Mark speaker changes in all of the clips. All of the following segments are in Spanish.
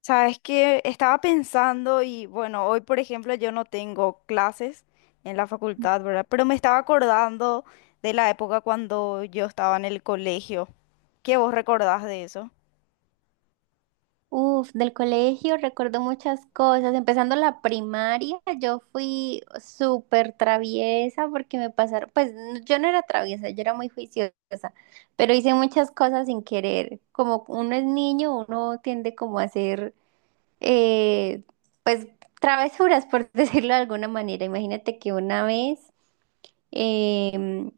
Speaker 1: Sabes que estaba pensando y bueno, hoy por ejemplo yo no tengo clases en la facultad, ¿verdad? Pero me estaba acordando de la época cuando yo estaba en el colegio. ¿Qué vos recordás de eso?
Speaker 2: Uf, del colegio recuerdo muchas cosas. Empezando la primaria, yo fui súper traviesa porque me pasaron, pues yo no era traviesa, yo era muy juiciosa, pero hice muchas cosas sin querer. Como uno es niño, uno tiende como a hacer, eh, pues, travesuras, por decirlo de alguna manera. Imagínate que una vez... em,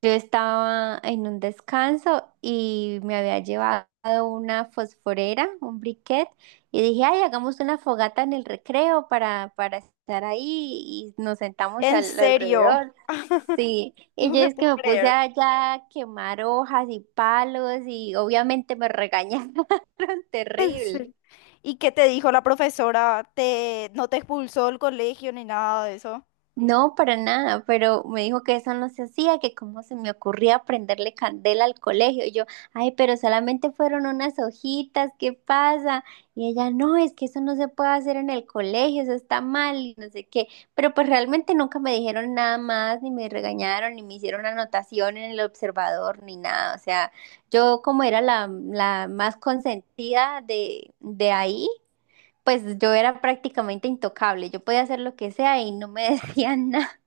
Speaker 2: yo estaba en un descanso y me había llevado una fosforera, un briquet, y dije, ay, hagamos una fogata en el recreo para estar ahí y nos sentamos
Speaker 1: En serio,
Speaker 2: alrededor. Sí, y
Speaker 1: no
Speaker 2: yo
Speaker 1: te
Speaker 2: es que
Speaker 1: puedo
Speaker 2: me puse
Speaker 1: creer.
Speaker 2: allá a quemar hojas y palos, y obviamente me regañaron
Speaker 1: En
Speaker 2: terrible.
Speaker 1: serio. ¿Y qué te dijo la profesora? No te expulsó del colegio ni nada de eso?
Speaker 2: No, para nada, pero me dijo que eso no se hacía, que cómo se me ocurría prenderle candela al colegio. Y yo, ay, pero solamente fueron unas hojitas, ¿qué pasa? Y ella, no, es que eso no se puede hacer en el colegio, eso está mal y no sé qué. Pero pues realmente nunca me dijeron nada más, ni me regañaron, ni me hicieron anotación en el observador, ni nada. O sea, yo como era la más consentida de ahí. Pues yo era prácticamente intocable, yo podía hacer lo que sea y no me decían nada.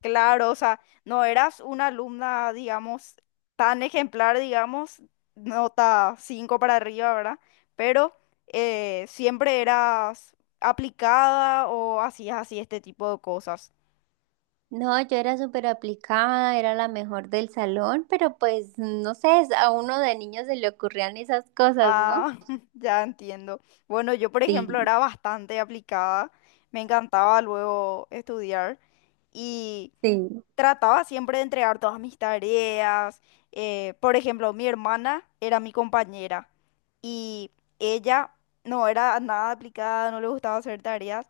Speaker 1: Claro, o sea, no eras una alumna, digamos, tan ejemplar, digamos, nota 5 para arriba, ¿verdad? Pero siempre eras aplicada o hacías así este tipo de cosas.
Speaker 2: No, yo era súper aplicada, era la mejor del salón, pero pues no sé, a uno de niño se le ocurrían esas cosas, ¿no?
Speaker 1: Ah, ya entiendo. Bueno, yo, por
Speaker 2: Sí,
Speaker 1: ejemplo, era bastante aplicada, me encantaba luego estudiar y
Speaker 2: sí.
Speaker 1: trataba siempre de entregar todas mis tareas. Por ejemplo, mi hermana era mi compañera y ella no era nada aplicada, no le gustaba hacer tareas.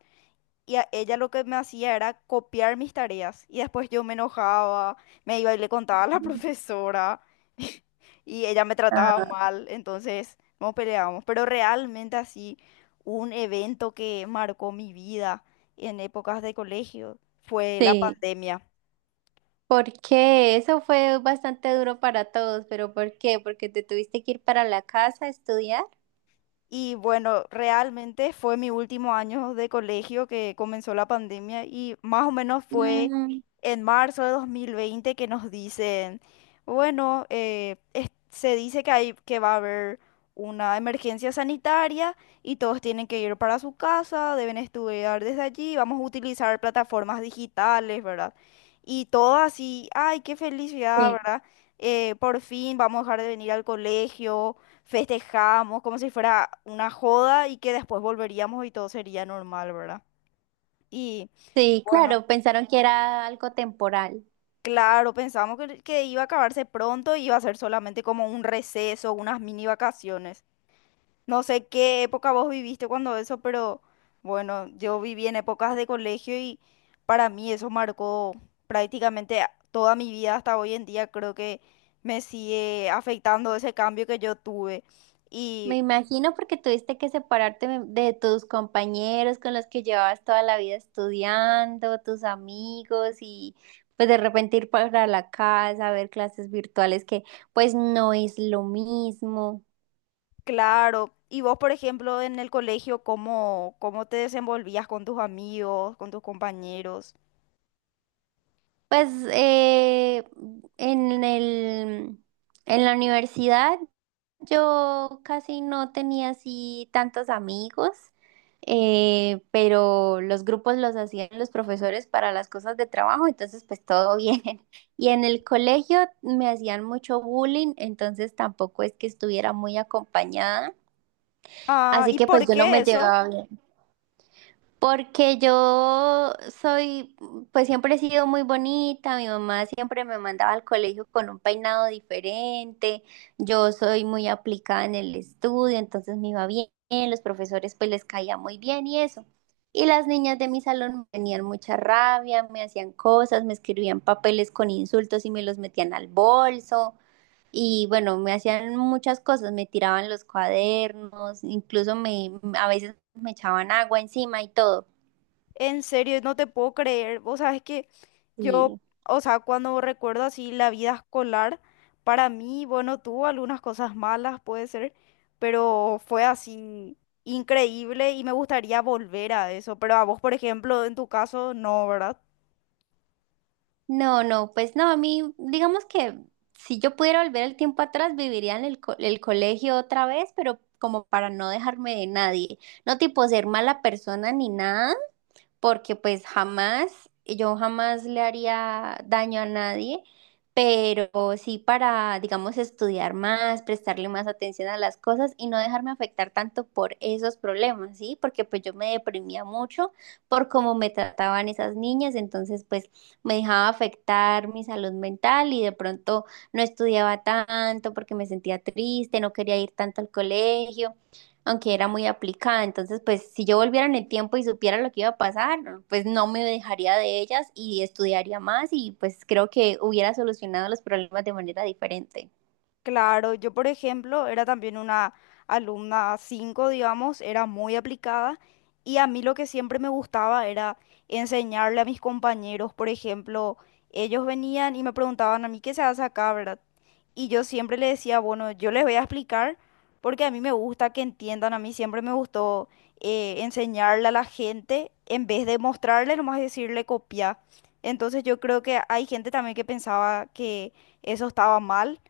Speaker 1: Y a ella lo que me hacía era copiar mis tareas. Y después yo me enojaba, me iba y le contaba a la profesora. Y ella me trataba
Speaker 2: Ah,
Speaker 1: mal, entonces nos peleábamos. Pero realmente así, un evento que marcó mi vida en épocas de colegio fue la
Speaker 2: sí.
Speaker 1: pandemia.
Speaker 2: Porque eso fue bastante duro para todos, pero ¿por qué? Porque te tuviste que ir para la casa a estudiar.
Speaker 1: Y bueno, realmente fue mi último año de colegio que comenzó la pandemia y más o menos fue
Speaker 2: Mm,
Speaker 1: en marzo de 2020 que nos dicen, bueno, se dice que hay, que va a haber una emergencia sanitaria y todos tienen que ir para su casa, deben estudiar desde allí, vamos a utilizar plataformas digitales, ¿verdad? Y todo así, ay, qué felicidad,
Speaker 2: sí,
Speaker 1: ¿verdad? Por fin vamos a dejar de venir al colegio, festejábamos como si fuera una joda y que después volveríamos y todo sería normal, ¿verdad? Y
Speaker 2: sí,
Speaker 1: bueno,
Speaker 2: claro, pensaron que era algo temporal.
Speaker 1: claro, pensamos que iba a acabarse pronto y iba a ser solamente como un receso, unas mini vacaciones. No sé qué época vos viviste cuando eso, pero bueno, yo viví en épocas de colegio y para mí eso marcó prácticamente toda mi vida hasta hoy en día. Creo que me sigue afectando ese cambio que yo tuve.
Speaker 2: Me
Speaker 1: Y
Speaker 2: imagino, porque tuviste que separarte de tus compañeros con los que llevabas toda la vida estudiando, tus amigos, y pues de repente ir para la casa, ver clases virtuales que pues no es lo mismo.
Speaker 1: claro. Y vos, por ejemplo, en el colegio, ¿cómo, cómo te desenvolvías con tus amigos, con tus compañeros?
Speaker 2: Pues en el, en la universidad yo casi no tenía así tantos amigos, pero los grupos los hacían los profesores para las cosas de trabajo, entonces pues todo bien. Y en el colegio me hacían mucho bullying, entonces tampoco es que estuviera muy acompañada,
Speaker 1: Ah,
Speaker 2: así
Speaker 1: ¿y
Speaker 2: que pues
Speaker 1: por
Speaker 2: yo no
Speaker 1: qué
Speaker 2: me
Speaker 1: eso?
Speaker 2: llevaba bien. Porque yo soy, pues siempre he sido muy bonita, mi mamá siempre me mandaba al colegio con un peinado diferente, yo soy muy aplicada en el estudio, entonces me iba bien, los profesores pues les caía muy bien y eso. Y las niñas de mi salón me tenían mucha rabia, me hacían cosas, me escribían papeles con insultos y me los metían al bolso. Y bueno, me hacían muchas cosas, me tiraban los cuadernos, incluso me, a veces me echaban agua encima y todo.
Speaker 1: En serio, no te puedo creer. Vos sabes que yo,
Speaker 2: Sí.
Speaker 1: o sea, cuando recuerdo así la vida escolar, para mí, bueno, tuvo algunas cosas malas, puede ser, pero fue así increíble y me gustaría volver a eso. Pero a vos, por ejemplo, en tu caso, no, ¿verdad?
Speaker 2: No, no, pues no, a mí, digamos que si yo pudiera volver el tiempo atrás, viviría en el, el colegio otra vez, pero como para no dejarme de nadie, no tipo ser mala persona ni nada, porque pues jamás, yo jamás le haría daño a nadie, pero sí para, digamos, estudiar más, prestarle más atención a las cosas y no dejarme afectar tanto por esos problemas, ¿sí? Porque pues yo me deprimía mucho por cómo me trataban esas niñas, entonces pues me dejaba afectar mi salud mental y de pronto no estudiaba tanto porque me sentía triste, no quería ir tanto al colegio aunque era muy aplicada. Entonces, pues si yo volviera en el tiempo y supiera lo que iba a pasar, pues no me dejaría de ellas y estudiaría más, y pues creo que hubiera solucionado los problemas de manera diferente.
Speaker 1: Claro, yo por ejemplo era también una alumna 5, digamos, era muy aplicada y a mí lo que siempre me gustaba era enseñarle a mis compañeros. Por ejemplo, ellos venían y me preguntaban a mí qué se hace acá, ¿verdad? Y yo siempre le decía, bueno, yo les voy a explicar porque a mí me gusta que entiendan, a mí siempre me gustó enseñarle a la gente en vez de mostrarle, nomás decirle copia. Entonces yo creo que hay gente también que pensaba que eso estaba mal,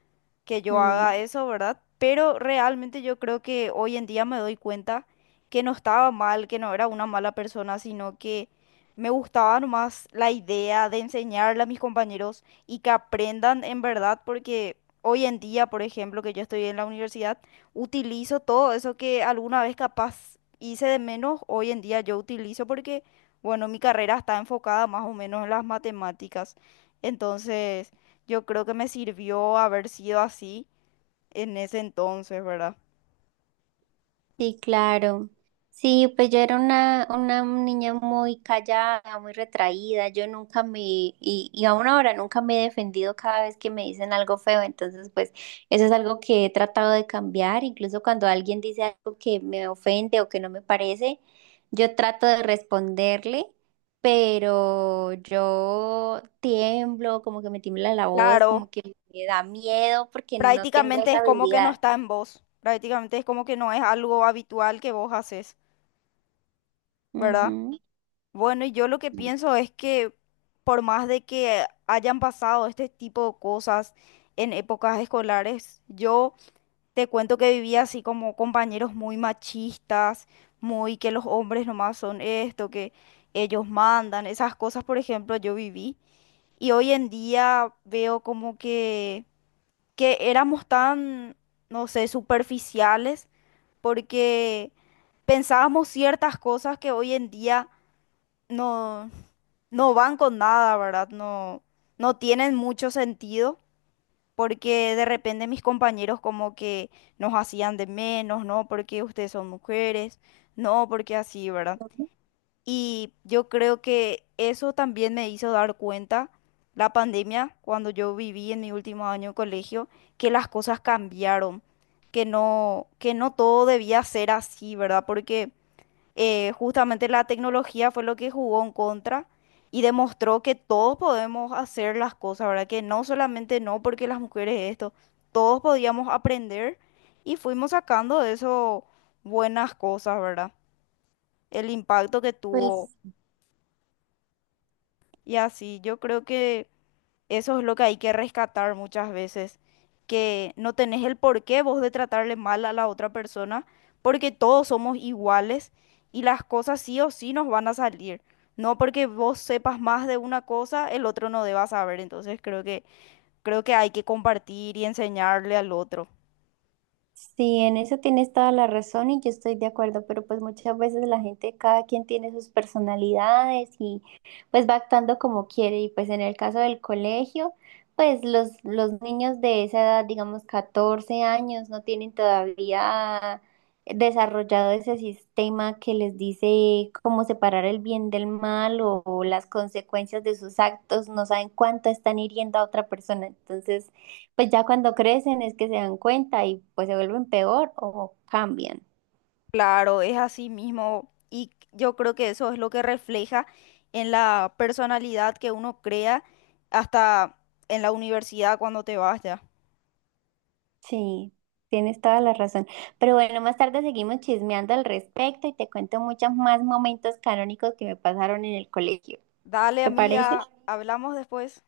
Speaker 1: que yo
Speaker 2: Mm.
Speaker 1: haga eso, ¿verdad? Pero realmente yo creo que hoy en día me doy cuenta que no estaba mal, que no era una mala persona, sino que me gustaba nomás la idea de enseñarle a mis compañeros y que aprendan en verdad, porque hoy en día, por ejemplo, que yo estoy en la universidad, utilizo todo eso que alguna vez capaz hice de menos, hoy en día yo utilizo porque, bueno, mi carrera está enfocada más o menos en las matemáticas. Entonces, yo creo que me sirvió haber sido así en ese entonces, ¿verdad?
Speaker 2: Sí, claro. Sí, pues yo era una niña muy callada, muy retraída. Yo nunca me, y aún ahora nunca me he defendido cada vez que me dicen algo feo. Entonces, pues eso es algo que he tratado de cambiar. Incluso cuando alguien dice algo que me ofende o que no me parece, yo trato de responderle, pero yo tiemblo, como que me tiembla la voz,
Speaker 1: Claro,
Speaker 2: como que me da miedo porque no tengo
Speaker 1: prácticamente
Speaker 2: esa
Speaker 1: es como que no
Speaker 2: habilidad.
Speaker 1: está en vos, prácticamente es como que no es algo habitual que vos haces, ¿verdad?
Speaker 2: Ujú.
Speaker 1: Bueno, y yo lo que pienso es que por más de que hayan pasado este tipo de cosas en épocas escolares, yo te cuento que vivía así como compañeros muy machistas, muy que los hombres nomás son esto, que ellos mandan, esas cosas, por ejemplo, yo viví. Y hoy en día veo como que éramos tan, no sé, superficiales porque pensábamos ciertas cosas que hoy en día no, no van con nada, ¿verdad? No, no tienen mucho sentido porque de repente mis compañeros como que nos hacían de menos, ¿no? Porque ustedes son mujeres, no, porque así, ¿verdad? Y yo creo que eso también me hizo dar cuenta, la pandemia, cuando yo viví en mi último año de colegio, que las cosas cambiaron, que no todo debía ser así, ¿verdad? Porque justamente la tecnología fue lo que jugó en contra y demostró que todos podemos hacer las cosas, ¿verdad? Que no solamente no porque las mujeres esto, todos podíamos aprender y fuimos sacando de eso buenas cosas, ¿verdad? El impacto que tuvo.
Speaker 2: Pues
Speaker 1: Y así, yo creo que eso es lo que hay que rescatar muchas veces, que no tenés el porqué vos de tratarle mal a la otra persona, porque todos somos iguales y las cosas sí o sí nos van a salir. No porque vos sepas más de una cosa, el otro no deba saber. Entonces creo que hay que compartir y enseñarle al otro.
Speaker 2: sí, en eso tienes toda la razón y yo estoy de acuerdo, pero pues muchas veces la gente, cada quien tiene sus personalidades y pues va actuando como quiere, y pues en el caso del colegio, pues los niños de esa edad, digamos 14 años, no tienen todavía desarrollado ese sistema que les dice cómo separar el bien del mal o las consecuencias de sus actos, no saben cuánto están hiriendo a otra persona, entonces pues ya cuando crecen es que se dan cuenta y pues se vuelven peor o cambian.
Speaker 1: Claro, es así mismo y yo creo que eso es lo que refleja en la personalidad que uno crea hasta en la universidad cuando te vas ya.
Speaker 2: Sí, tienes toda la razón. Pero bueno, más tarde seguimos chismeando al respecto y te cuento muchos más momentos canónicos que me pasaron en el colegio.
Speaker 1: Dale,
Speaker 2: ¿Te parece?
Speaker 1: amiga, hablamos después.